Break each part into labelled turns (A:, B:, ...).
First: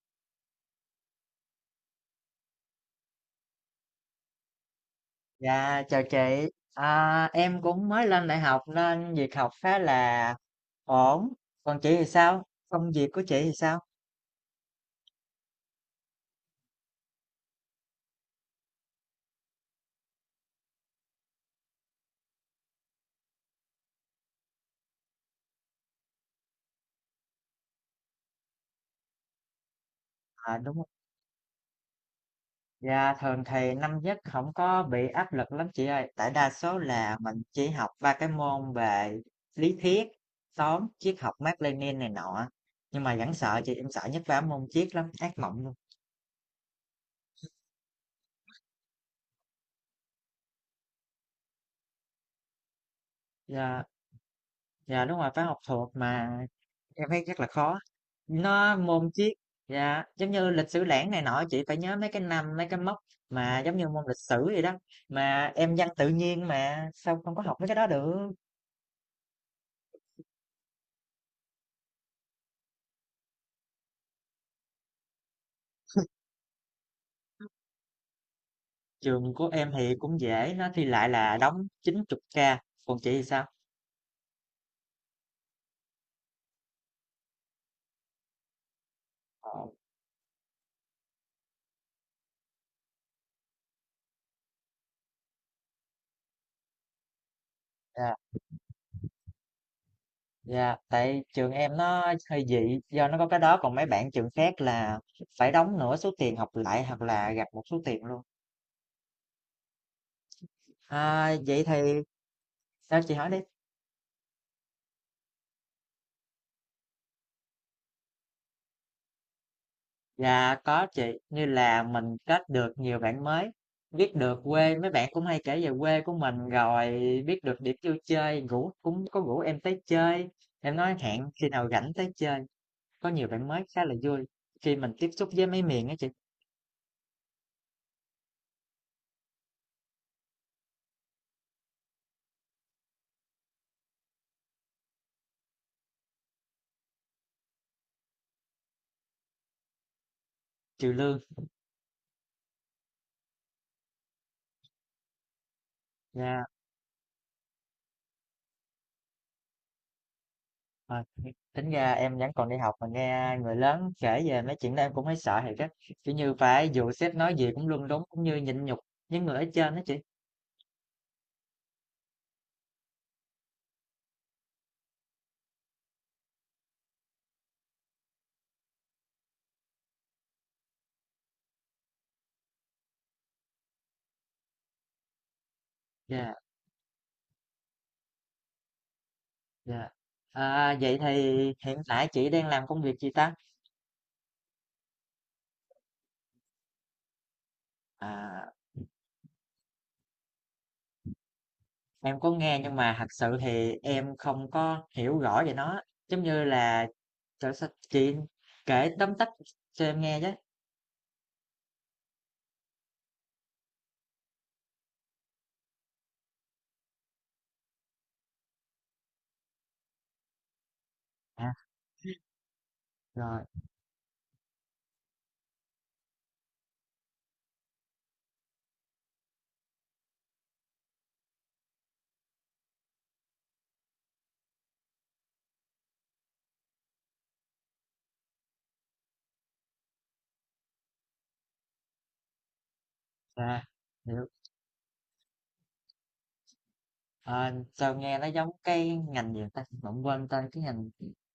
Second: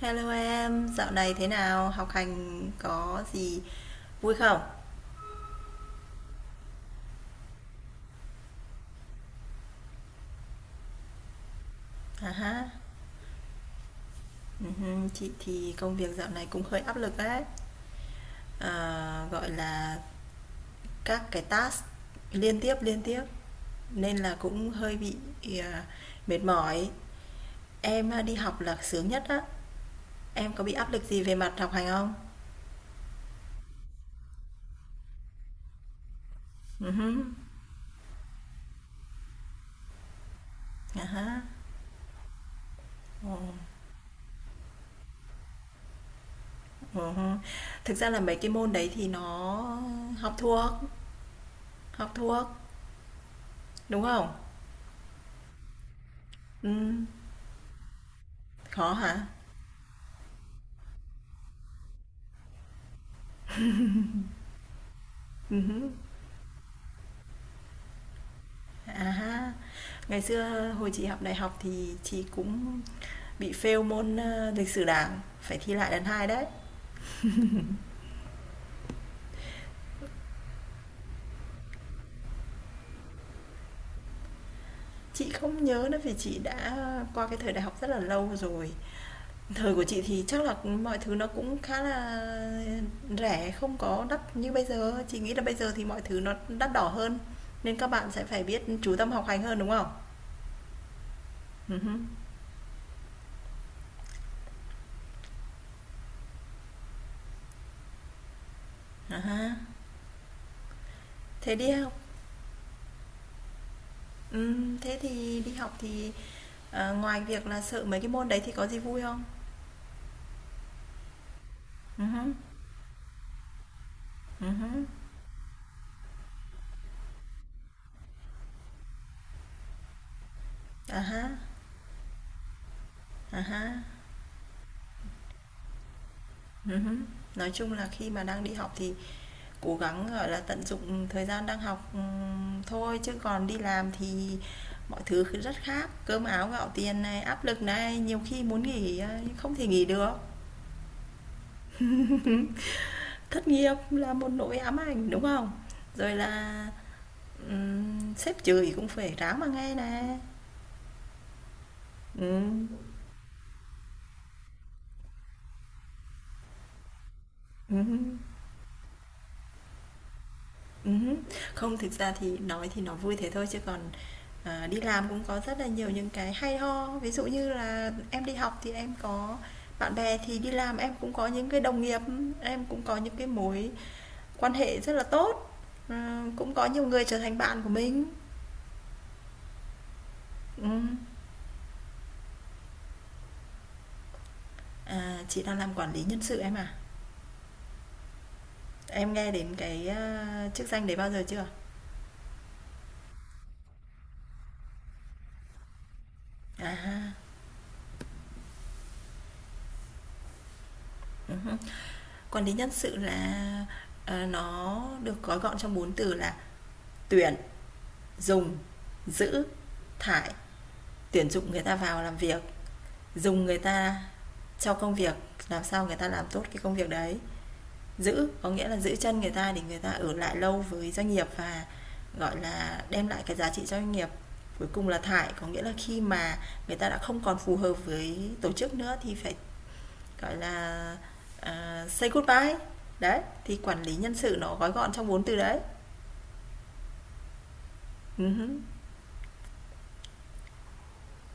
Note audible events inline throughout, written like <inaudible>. A: Hello em, dạo này thế nào? Học hành có gì vui không?
B: Dạ, chào chị. Em cũng mới lên đại học nên việc học khá là ổn. Còn chị thì
A: À
B: sao?
A: ha,
B: Công việc của chị thì sao?
A: chị thì công việc dạo này cũng hơi áp lực đấy. Gọi là các cái task liên tiếp nên là cũng hơi bị à, mệt mỏi. Em à, đi học là sướng nhất á. Em
B: À
A: có bị
B: đúng rồi.
A: áp lực gì về mặt học hành không?
B: Dạ, thường thì năm nhất không có bị áp lực lắm chị ơi. Tại đa số
A: Ừ hứ,
B: là mình chỉ học ba cái môn về lý thuyết, toán,
A: à
B: triết học
A: ha.
B: Mác Lênin này nọ. Nhưng mà
A: Ừ,
B: vẫn sợ chị, em sợ nhất ba môn triết lắm, ác mộng luôn.
A: ừ hứ. Thực ra là mấy cái môn đấy thì nó học thuộc, học thuộc,
B: Dạ,
A: đúng không?
B: dạ đúng rồi, phải học thuộc mà.
A: Ừm,
B: Em thấy chắc là khó. Nó
A: khó
B: môn
A: hả?
B: triết dạ, giống như lịch sử lẻn này nọ chị phải nhớ mấy cái năm, mấy cái mốc mà giống như môn lịch sử vậy đó. Mà em văn
A: Hứm,
B: tự nhiên mà sao không có học mấy cái đó được?
A: à ha. Ngày xưa hồi chị học đại học thì chị cũng bị fail môn, lịch sử Đảng, phải thi lại lần 2 đấy.
B: Trường của em thì cũng dễ, nó thi lại là đóng 90k, còn chị thì sao?
A: Chị không nhớ nữa vì chị đã qua cái thời đại học rất là lâu rồi.
B: Ờ,
A: Thời của chị thì chắc là mọi thứ nó cũng khá là rẻ, không có đắt như bây giờ. Chị nghĩ là bây giờ thì mọi thứ nó đắt đỏ hơn, nên các bạn
B: Dạ,
A: sẽ phải biết chú tâm học hành hơn, đúng không?
B: dạ, tại trường em
A: Hứm,
B: nó hơi dị do nó có cái đó còn mấy bạn trường khác là phải đóng nửa số tiền học lại hoặc là gặp một số tiền luôn.
A: à ha.
B: À,
A: Thế
B: vậy
A: đi học
B: thì sao chị hỏi đi?
A: thế thì đi học thì, ngoài việc là sợ mấy cái môn đấy thì có gì vui không?
B: Dạ có chị, như là mình
A: Hứm,
B: kết được nhiều bạn mới, biết được quê,
A: hứm,
B: mấy bạn cũng hay kể về quê của mình rồi biết được điểm vui chơi, ngủ cũng có rủ em tới chơi. Em nói
A: à
B: hẹn
A: há,
B: khi nào rảnh tới chơi. Có nhiều
A: à
B: bạn mới
A: há,
B: khá là vui khi mình tiếp xúc với mấy miền á chị,
A: hứm. Nói chung là khi mà đang đi học thì cố gắng, gọi là, tận dụng thời gian đang học, thôi, chứ còn đi làm thì mọi thứ rất khác, cơm áo gạo tiền này, áp lực này, nhiều khi muốn nghỉ, nhưng không thể nghỉ được.
B: trừ lương.
A: <laughs> Thất nghiệp là một nỗi ám ảnh, đúng không? Rồi
B: Dạ,
A: là, sếp chửi cũng phải ráng mà nghe nè.
B: ờ, tính ra em vẫn còn đi
A: Ừm,
B: học mà nghe người lớn kể về mấy chuyện đó em cũng thấy sợ thiệt á. Kiểu như phải dù sếp nói gì cũng luôn đúng
A: ừm,
B: cũng như nhịn nhục với người ở trên đó chị.
A: ừm. Không, thực ra thì nói thì nó vui thế thôi chứ còn, đi làm cũng có rất là nhiều những cái hay ho. Ví dụ như là em đi học thì em có bạn bè, thì đi làm em cũng có những cái đồng nghiệp, em cũng có những cái mối quan hệ rất là tốt,
B: Dạ.
A: cũng có nhiều người trở thành bạn của mình.
B: Dạ. À,
A: Ừm.
B: vậy thì hiện tại chị đang làm công việc gì ta?
A: Chị đang làm quản lý nhân sự em à?
B: À,
A: Em nghe đến cái, chức danh đấy bao giờ chưa?
B: em có nghe nhưng mà thật sự thì em không có hiểu rõ về nó. Giống như
A: À
B: là
A: ha.
B: trời sao chị kể tóm tắt cho em nghe chứ.
A: Còn đến nhân sự là, nó được gói gọn trong bốn từ là tuyển, dùng, giữ, thải. Tuyển dụng
B: À,
A: người ta vào làm việc,
B: rồi,
A: dùng người ta cho công việc, làm sao người ta làm tốt cái công việc đấy. Giữ có nghĩa là giữ chân người ta để người ta ở lại lâu với doanh nghiệp và, gọi là, đem lại cái giá trị cho doanh nghiệp. Cuối cùng là thải có nghĩa là khi mà người ta đã không còn phù hợp với tổ chức nữa thì phải gọi là, say goodbye. Đấy, thì
B: à,
A: quản lý nhân
B: hiểu.
A: sự nó gói gọn trong 4 từ đấy.
B: À, sao nghe nó giống
A: Hứm,
B: cái ngành gì ta? Mà quên tên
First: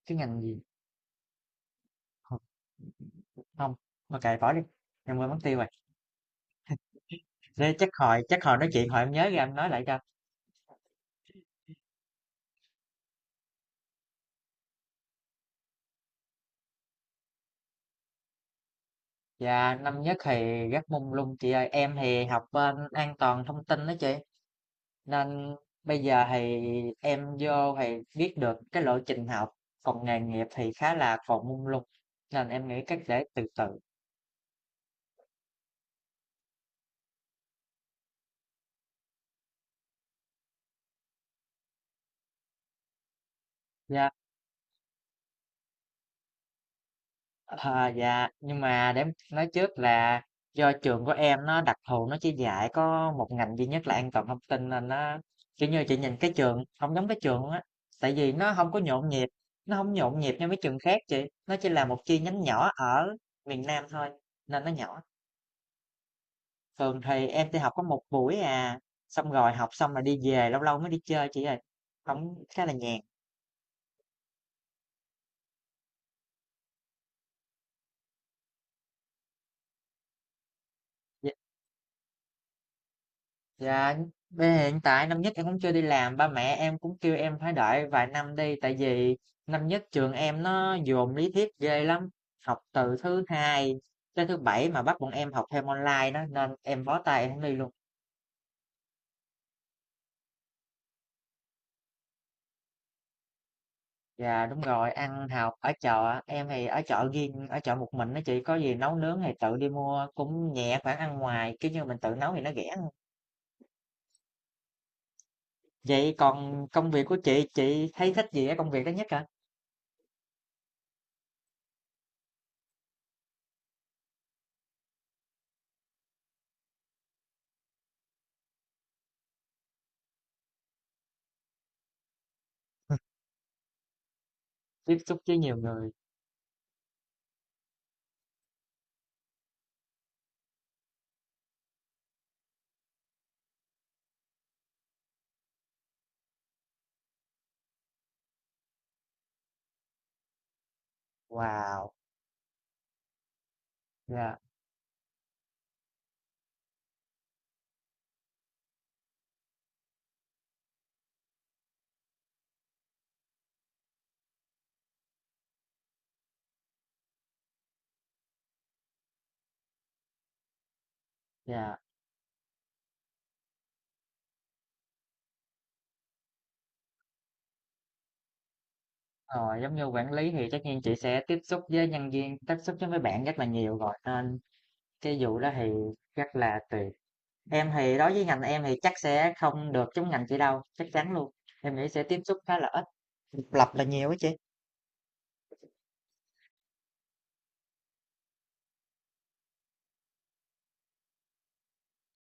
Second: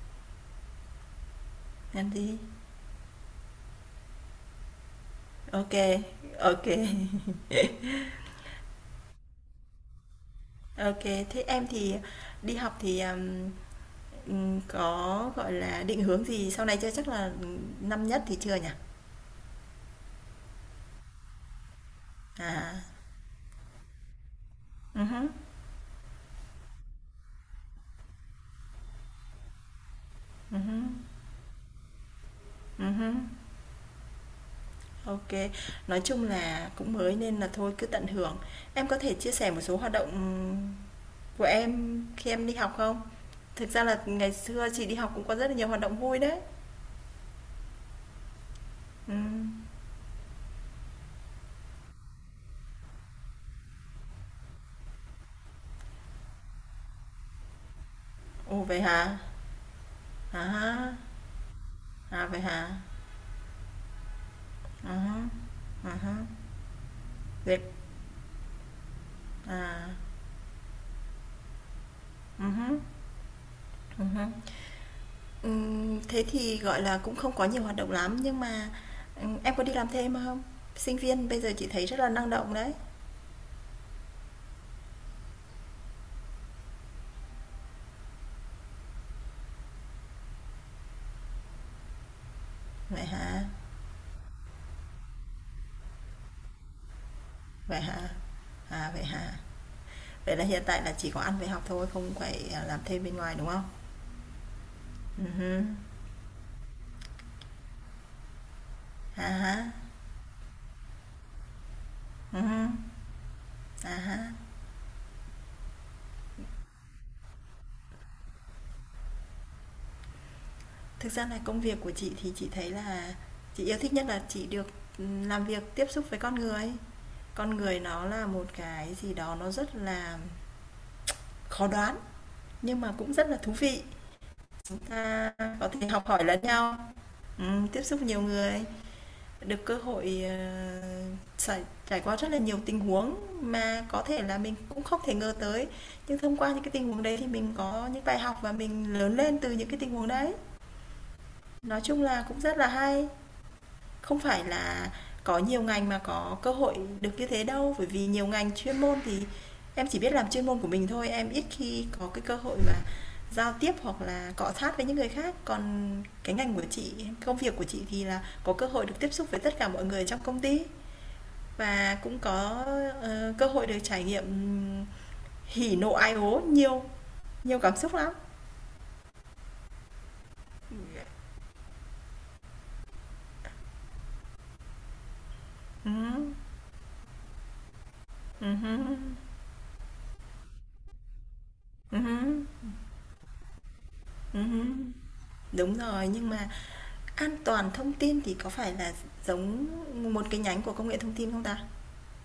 B: cái ngành gì?
A: làm gì?
B: Không, không. Ok bỏ đi. Em quên mất tiêu
A: OK
B: rồi.
A: kê, ô.
B: Thế chắc hồi nói chuyện hồi em nhớ ra em nói lại cho.
A: <laughs> Thế em thì đi học thì, có, gọi là, định hướng gì sau này chưa? Chắc là, năm nhất thì chưa nhỉ?
B: Dạ, năm nhất thì rất mông lung chị ơi. Em thì học bên
A: À,
B: an toàn thông tin đó chị.
A: hứm,
B: Nên bây giờ thì em vô thì biết được cái lộ trình học. Còn nghề nghiệp thì
A: hứm,
B: khá là còn mông lung. Nên em nghĩ cách
A: hứm.
B: để từ từ.
A: Ô. Nói chung là cũng mới nên là thôi cứ tận hưởng. Em có thể chia sẻ một số hoạt động của em khi em đi học không? Thực ra là
B: Dạ.
A: ngày xưa chị đi học cũng có rất là nhiều hoạt động vui đấy.
B: Ờ, dạ, nhưng mà để em nói
A: Ừm.
B: trước là do trường của em nó đặc thù nó chỉ dạy có một ngành duy nhất là an toàn thông tin nên nó kiểu như chị nhìn cái trường không giống cái trường luôn á tại vì nó
A: Ồ,
B: không có
A: vậy
B: nhộn
A: hả?
B: nhịp, như mấy trường
A: À,
B: khác chị, nó chỉ là một chi
A: à vậy
B: nhánh
A: hả?
B: nhỏ ở miền Nam thôi nên nó
A: À
B: nhỏ.
A: há, à há.
B: Thường thì em chỉ
A: Dẹp
B: học có một buổi à, xong rồi học
A: à,
B: xong là đi về, lâu lâu mới đi chơi chị ơi, không khá là
A: hứm.
B: nhàn.
A: ừm Thế thì, gọi là, cũng không có nhiều hoạt động lắm, nhưng mà, em có đi làm thêm không? Sinh viên bây giờ chị thấy rất là năng động đấy.
B: Dạ, hiện tại năm nhất em cũng chưa đi làm, ba mẹ em cũng kêu em phải đợi vài năm đi, tại vì năm nhất trường em nó dồn lý thuyết ghê lắm, học từ
A: Vậy
B: thứ
A: hả?
B: hai tới thứ bảy mà bắt bọn em học thêm online đó, nên em bó tay em không đi luôn.
A: Vậy hả? À, vậy hả? Vậy là hiện tại là chỉ có ăn về học thôi, không phải, làm thêm bên ngoài, đúng không?
B: Dạ đúng rồi, ăn học
A: Ừm,
B: ở chợ, em thì ở chợ riêng, ở chợ một mình đó chị, có gì nấu nướng
A: à
B: thì tự đi
A: há.
B: mua, cũng nhẹ khoản ăn ngoài, kiểu như mình tự nấu
A: Ừ.
B: thì nó rẻ hơn.
A: À ha.
B: Vậy còn công việc của chị thấy thích gì ở công việc đó nhất hả?
A: Thực ra là công việc của chị thì chị thấy là chị yêu thích nhất là chị được làm việc tiếp xúc với con người. Con người nó là một cái gì đó nó rất là khó đoán nhưng mà cũng
B: <laughs>
A: rất là thú vị. Chúng
B: Tiếp xúc
A: ta
B: với nhiều
A: có thể
B: người,
A: học hỏi lẫn nhau, tiếp xúc nhiều người, được cơ hội trải, trải qua rất là nhiều tình huống mà có thể là mình cũng không thể ngờ tới. Nhưng thông qua những cái tình huống đấy thì mình có những bài học và mình lớn lên từ những cái tình huống đấy. Nói
B: wow.
A: chung là cũng rất là hay. Không
B: Dạ.
A: phải là có nhiều ngành mà có cơ hội được như thế đâu, bởi vì nhiều ngành chuyên môn thì em chỉ biết làm chuyên môn của mình thôi, em ít khi có cái cơ hội mà giao tiếp hoặc là cọ sát với những người khác. Còn cái ngành của chị, công việc của chị thì là có cơ hội được tiếp xúc với tất cả mọi người trong công ty
B: Dạ,
A: và cũng có cơ hội được trải nghiệm hỉ nộ ai ố nhiều, nhiều cảm xúc lắm.
B: rồi, giống như quản lý thì chắc
A: Ừ,
B: nhiên chị sẽ tiếp xúc với nhân viên, tiếp xúc với mấy bạn rất là nhiều rồi nên cái vụ đó thì rất là tùy. Em thì đối với ngành
A: ừ,
B: em
A: ừ,
B: thì chắc sẽ không được giống ngành chị đâu, chắc chắn luôn. Em nghĩ
A: ừ,
B: sẽ tiếp xúc khá là ít, độc lập là nhiều á chị.
A: ừ. Đúng rồi, nhưng mà an toàn thông tin thì có phải là giống một cái nhánh của công nghệ thông tin không ta?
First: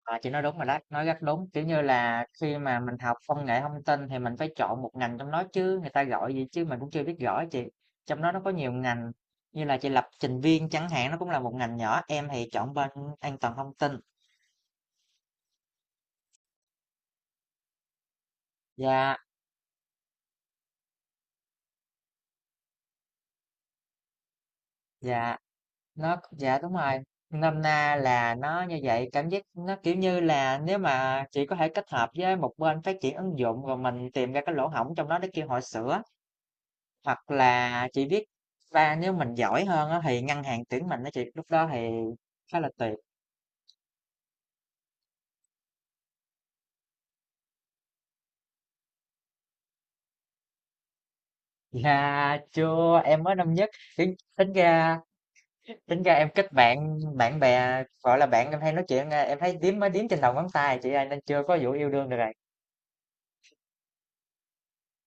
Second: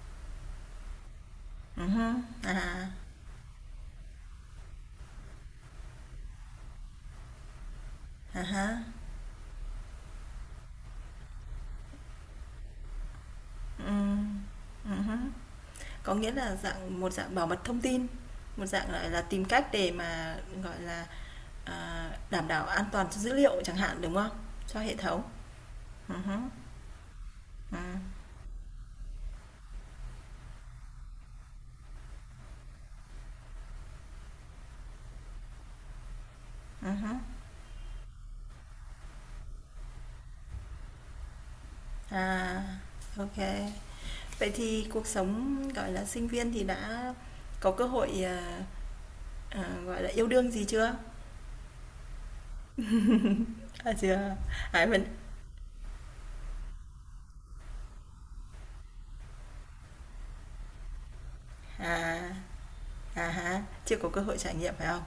B: Ờ, chị nói đúng rồi đó, nói rất đúng. Kiểu như
A: Hưm,
B: là
A: à,
B: khi mà mình học công nghệ thông tin thì mình phải chọn một ngành trong đó chứ người ta gọi gì chứ mình cũng chưa biết rõ á chị. Trong đó nó
A: à
B: có nhiều
A: há,
B: ngành như là chị lập trình viên chẳng hạn nó cũng là một ngành nhỏ. Em thì chọn bên an toàn thông tin.
A: ừm, ừm. Có nghĩa là dạng một dạng bảo mật thông tin, một dạng, gọi
B: Và
A: là, tìm cách để mà, gọi là, đảm bảo an toàn cho dữ liệu chẳng hạn, đúng không? Cho hệ thống.
B: Dạ,
A: Hứm,
B: dạ đúng rồi. Nôm na
A: ừm,
B: là nó như vậy, cảm giác nó, kiểu như là, nếu mà chỉ có thể kết hợp với một bên phát triển ứng dụng, rồi mình tìm ra cái lỗ hổng trong đó để kêu họ sửa,
A: ừm,
B: hoặc là chị biết và nếu mình giỏi hơn á, thì ngân hàng tuyển mình á chị, lúc đó thì khá
A: À,
B: là tuyệt.
A: OK. Vậy thì cuộc sống, gọi là, sinh viên thì đã có cơ hội, gọi là, yêu đương gì chưa?
B: Dạ, chưa, em mới năm nhất,
A: À,
B: tính
A: chưa.
B: tính
A: À,
B: ra
A: mình
B: em kết bạn bạn bè, gọi là, bạn em hay nói chuyện, em thấy đếm mới đếm trên đầu ngón tay chị ơi, nên chưa có vụ yêu đương
A: à,
B: được rồi.
A: à há, chưa có cơ hội trải nghiệm phải không?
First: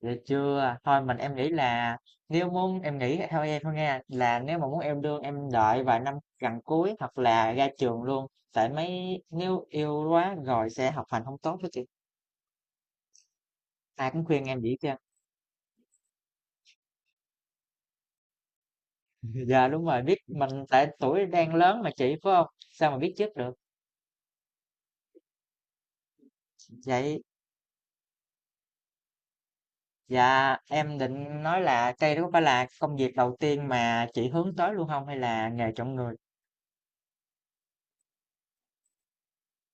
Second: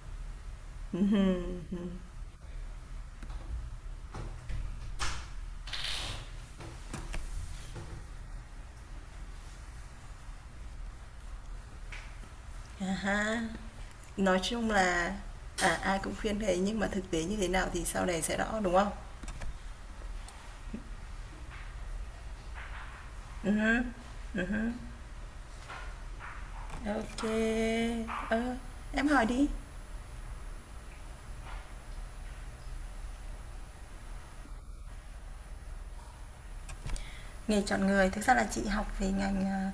B: Vậy chưa?
A: <laughs>
B: Thôi mình em nghĩ
A: Ừm.
B: là nếu muốn em nghĩ theo em thôi nha là nếu mà muốn yêu đương em đợi vài năm gần cuối hoặc là ra trường luôn, tại mấy nếu yêu quá rồi sẽ học hành không tốt đó chị,
A: À há.
B: ai cũng
A: Nói
B: khuyên em
A: chung
B: vậy kia
A: là, ai cũng khuyên thế nhưng mà thực tế như thế nào thì sau này sẽ rõ, đúng không?
B: giờ. <laughs> Đúng rồi biết mình tại tuổi đang lớn mà chị phải không, sao mà biết trước được
A: Hứm, hứm.
B: vậy.
A: Ô. Ờ, em hỏi đi.
B: Dạ, em định nói là đây đó có phải là công việc đầu tiên mà chị hướng tới luôn không hay là nghề chọn người.
A: Nghề chọn người, thực ra là chị học về ngành,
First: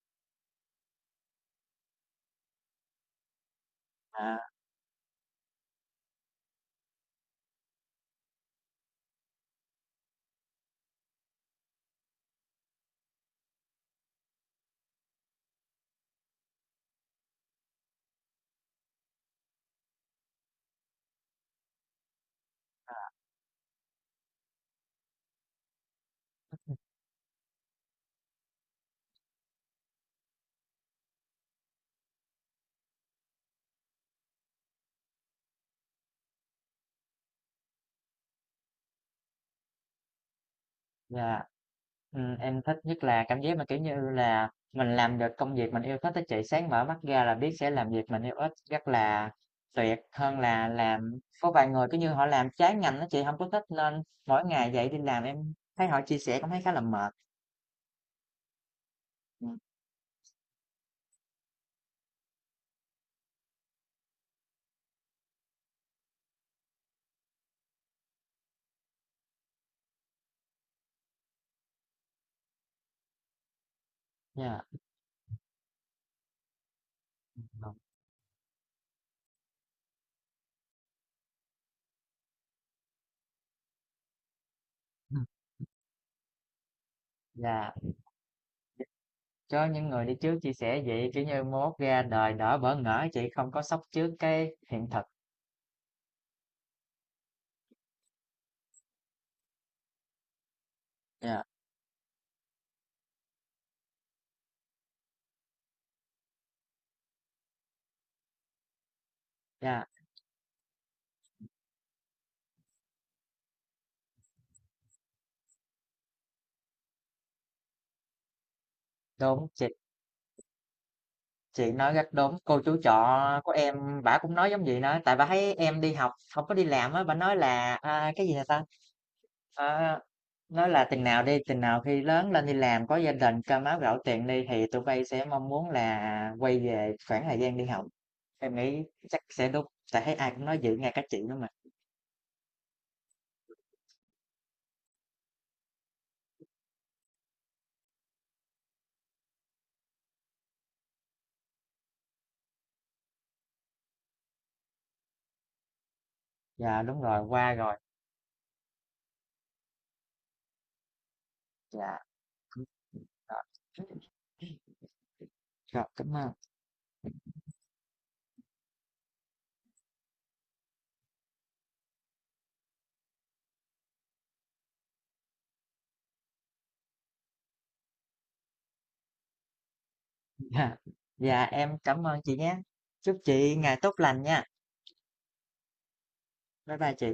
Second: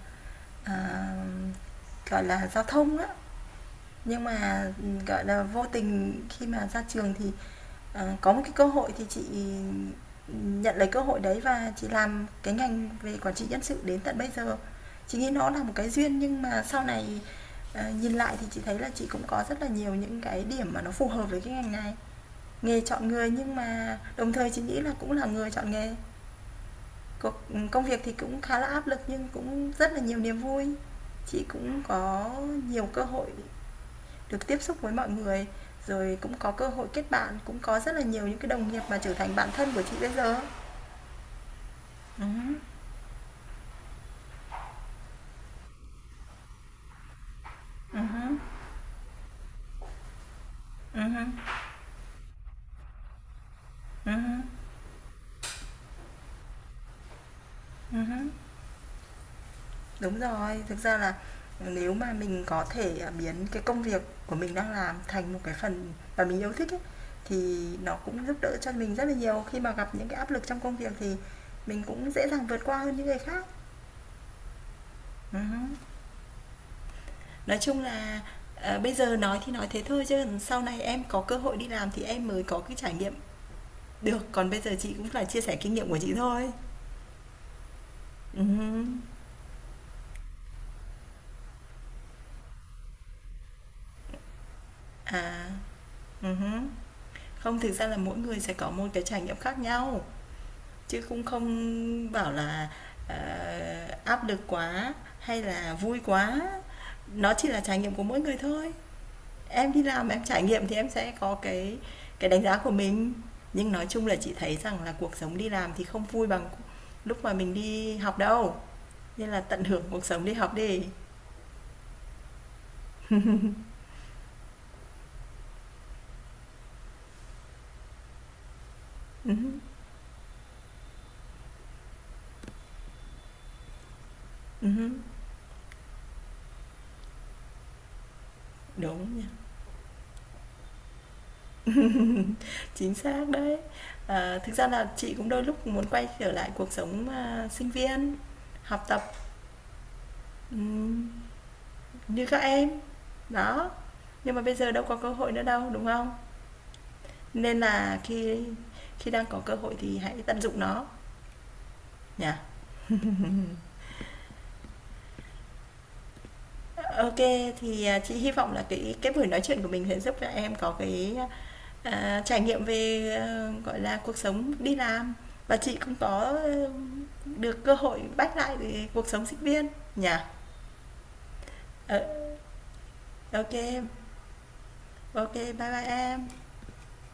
A: à, gọi là, giao thông á. Nhưng
B: À,
A: mà, gọi là, vô tình khi mà ra trường thì, có một cái cơ hội thì chị nhận lấy cơ hội đấy và chị làm cái ngành về quản trị nhân sự đến tận bây giờ. Chị nghĩ nó là một cái duyên nhưng mà sau này, nhìn lại thì chị thấy là chị cũng có rất là nhiều những cái điểm mà nó phù hợp với cái ngành này. Nghề chọn người nhưng mà đồng thời chị nghĩ là cũng là người chọn nghề. Công việc thì cũng khá là áp lực nhưng cũng rất là nhiều niềm vui. Chị cũng có nhiều cơ hội được tiếp xúc với mọi người, rồi cũng có cơ hội kết bạn, cũng có rất là nhiều những cái đồng nghiệp mà trở thành bạn thân của chị bây giờ.
B: dạ,
A: Ừ,
B: ừm, em thích nhất là cảm giác mà, kiểu như là, mình làm được công việc mình yêu thích á chị, sáng mở mắt ra là biết sẽ làm
A: ừ,
B: việc mình yêu thích rất là tuyệt, hơn là
A: ừ,
B: làm có vài người, cứ như, họ làm trái ngành đó chị, không có thích nên
A: ừ,
B: mỗi ngày dậy đi làm em thấy họ chia sẻ cũng thấy khá là mệt.
A: ừ.
B: Ừ.
A: Đúng rồi, thực ra là nếu mà mình có thể biến cái công việc của mình đang làm thành một cái phần mà mình yêu thích ấy, thì nó cũng giúp đỡ cho mình rất là nhiều khi mà gặp những cái áp lực trong công việc thì mình cũng dễ dàng vượt qua hơn những người khác.
B: Dạ. Yeah.
A: Ừ. Nói chung là, bây giờ nói thì nói thế thôi chứ sau này em có cơ hội đi làm thì em mới có cái trải nghiệm được, còn bây giờ chị cũng là
B: Ừm.
A: chia sẻ kinh nghiệm của chị thôi.
B: Dạ,
A: Ừm,
B: cho những người đi trước chia sẻ vậy, kiểu như, mai mốt ra đời đỡ bỡ ngỡ chị, không có sốc trước cái hiện thực.
A: À, ừm. Không, thực ra là mỗi người sẽ có một cái trải nghiệm khác nhau, chứ cũng
B: Dạ,
A: không bảo là, ờ, áp lực quá hay là vui quá, nó chỉ là trải nghiệm của mỗi người thôi. Em đi
B: dạ,
A: làm em trải nghiệm thì em sẽ có cái đánh giá của mình, nhưng nói chung là chị thấy rằng là cuộc sống đi làm thì không vui bằng lúc mà mình đi học đâu. Nên là
B: đúng.
A: tận hưởng cuộc sống đi học đi.
B: Chị nói rất đúng, cô chú trọ của em bả cũng nói giống vậy nữa, tại bà thấy em đi học không có đi làm á, bà nói là, à, cái gì nè ta,
A: Hứm.
B: ờ, nói là "Chừng nào đi, chừng nào khi lớn lên đi làm, có gia đình, cơm áo gạo tiền đi thì tụi bay sẽ mong muốn là quay về khoảng thời gian đi học." Em nghĩ
A: Đúng
B: chắc
A: nha.
B: sẽ đúng, tại thấy ai cũng nói vậy, nghe cả chị nữa mà.
A: <laughs> Chính xác đấy. Thực ra là chị cũng đôi lúc muốn quay trở lại cuộc sống, sinh viên, học tập, ừm, như các em. Đó, nhưng mà bây giờ đâu có cơ hội nữa đâu, đúng không?
B: Dạ, đúng rồi, qua
A: Nên
B: rồi,
A: là khi khi đang có cơ hội thì hãy tận dụng nó
B: dạ,
A: nhỉ.
B: đúng
A: <laughs>
B: rồi. Rồi, cảm ơn,
A: OK, thì, chị hy vọng là cái buổi nói chuyện của mình sẽ giúp cho em có cái, trải nghiệm về, gọi là, cuộc sống đi làm và chị cũng có, được cơ hội bắt lại cuộc sống sinh viên nhỉ.
B: <laughs> dạ, dạ, em
A: Ờ,
B: cảm ơn chị nhé. Chúc chị ngày
A: OK,
B: tốt lành nha.
A: OK, bye bye em.
B: Bye bye chị.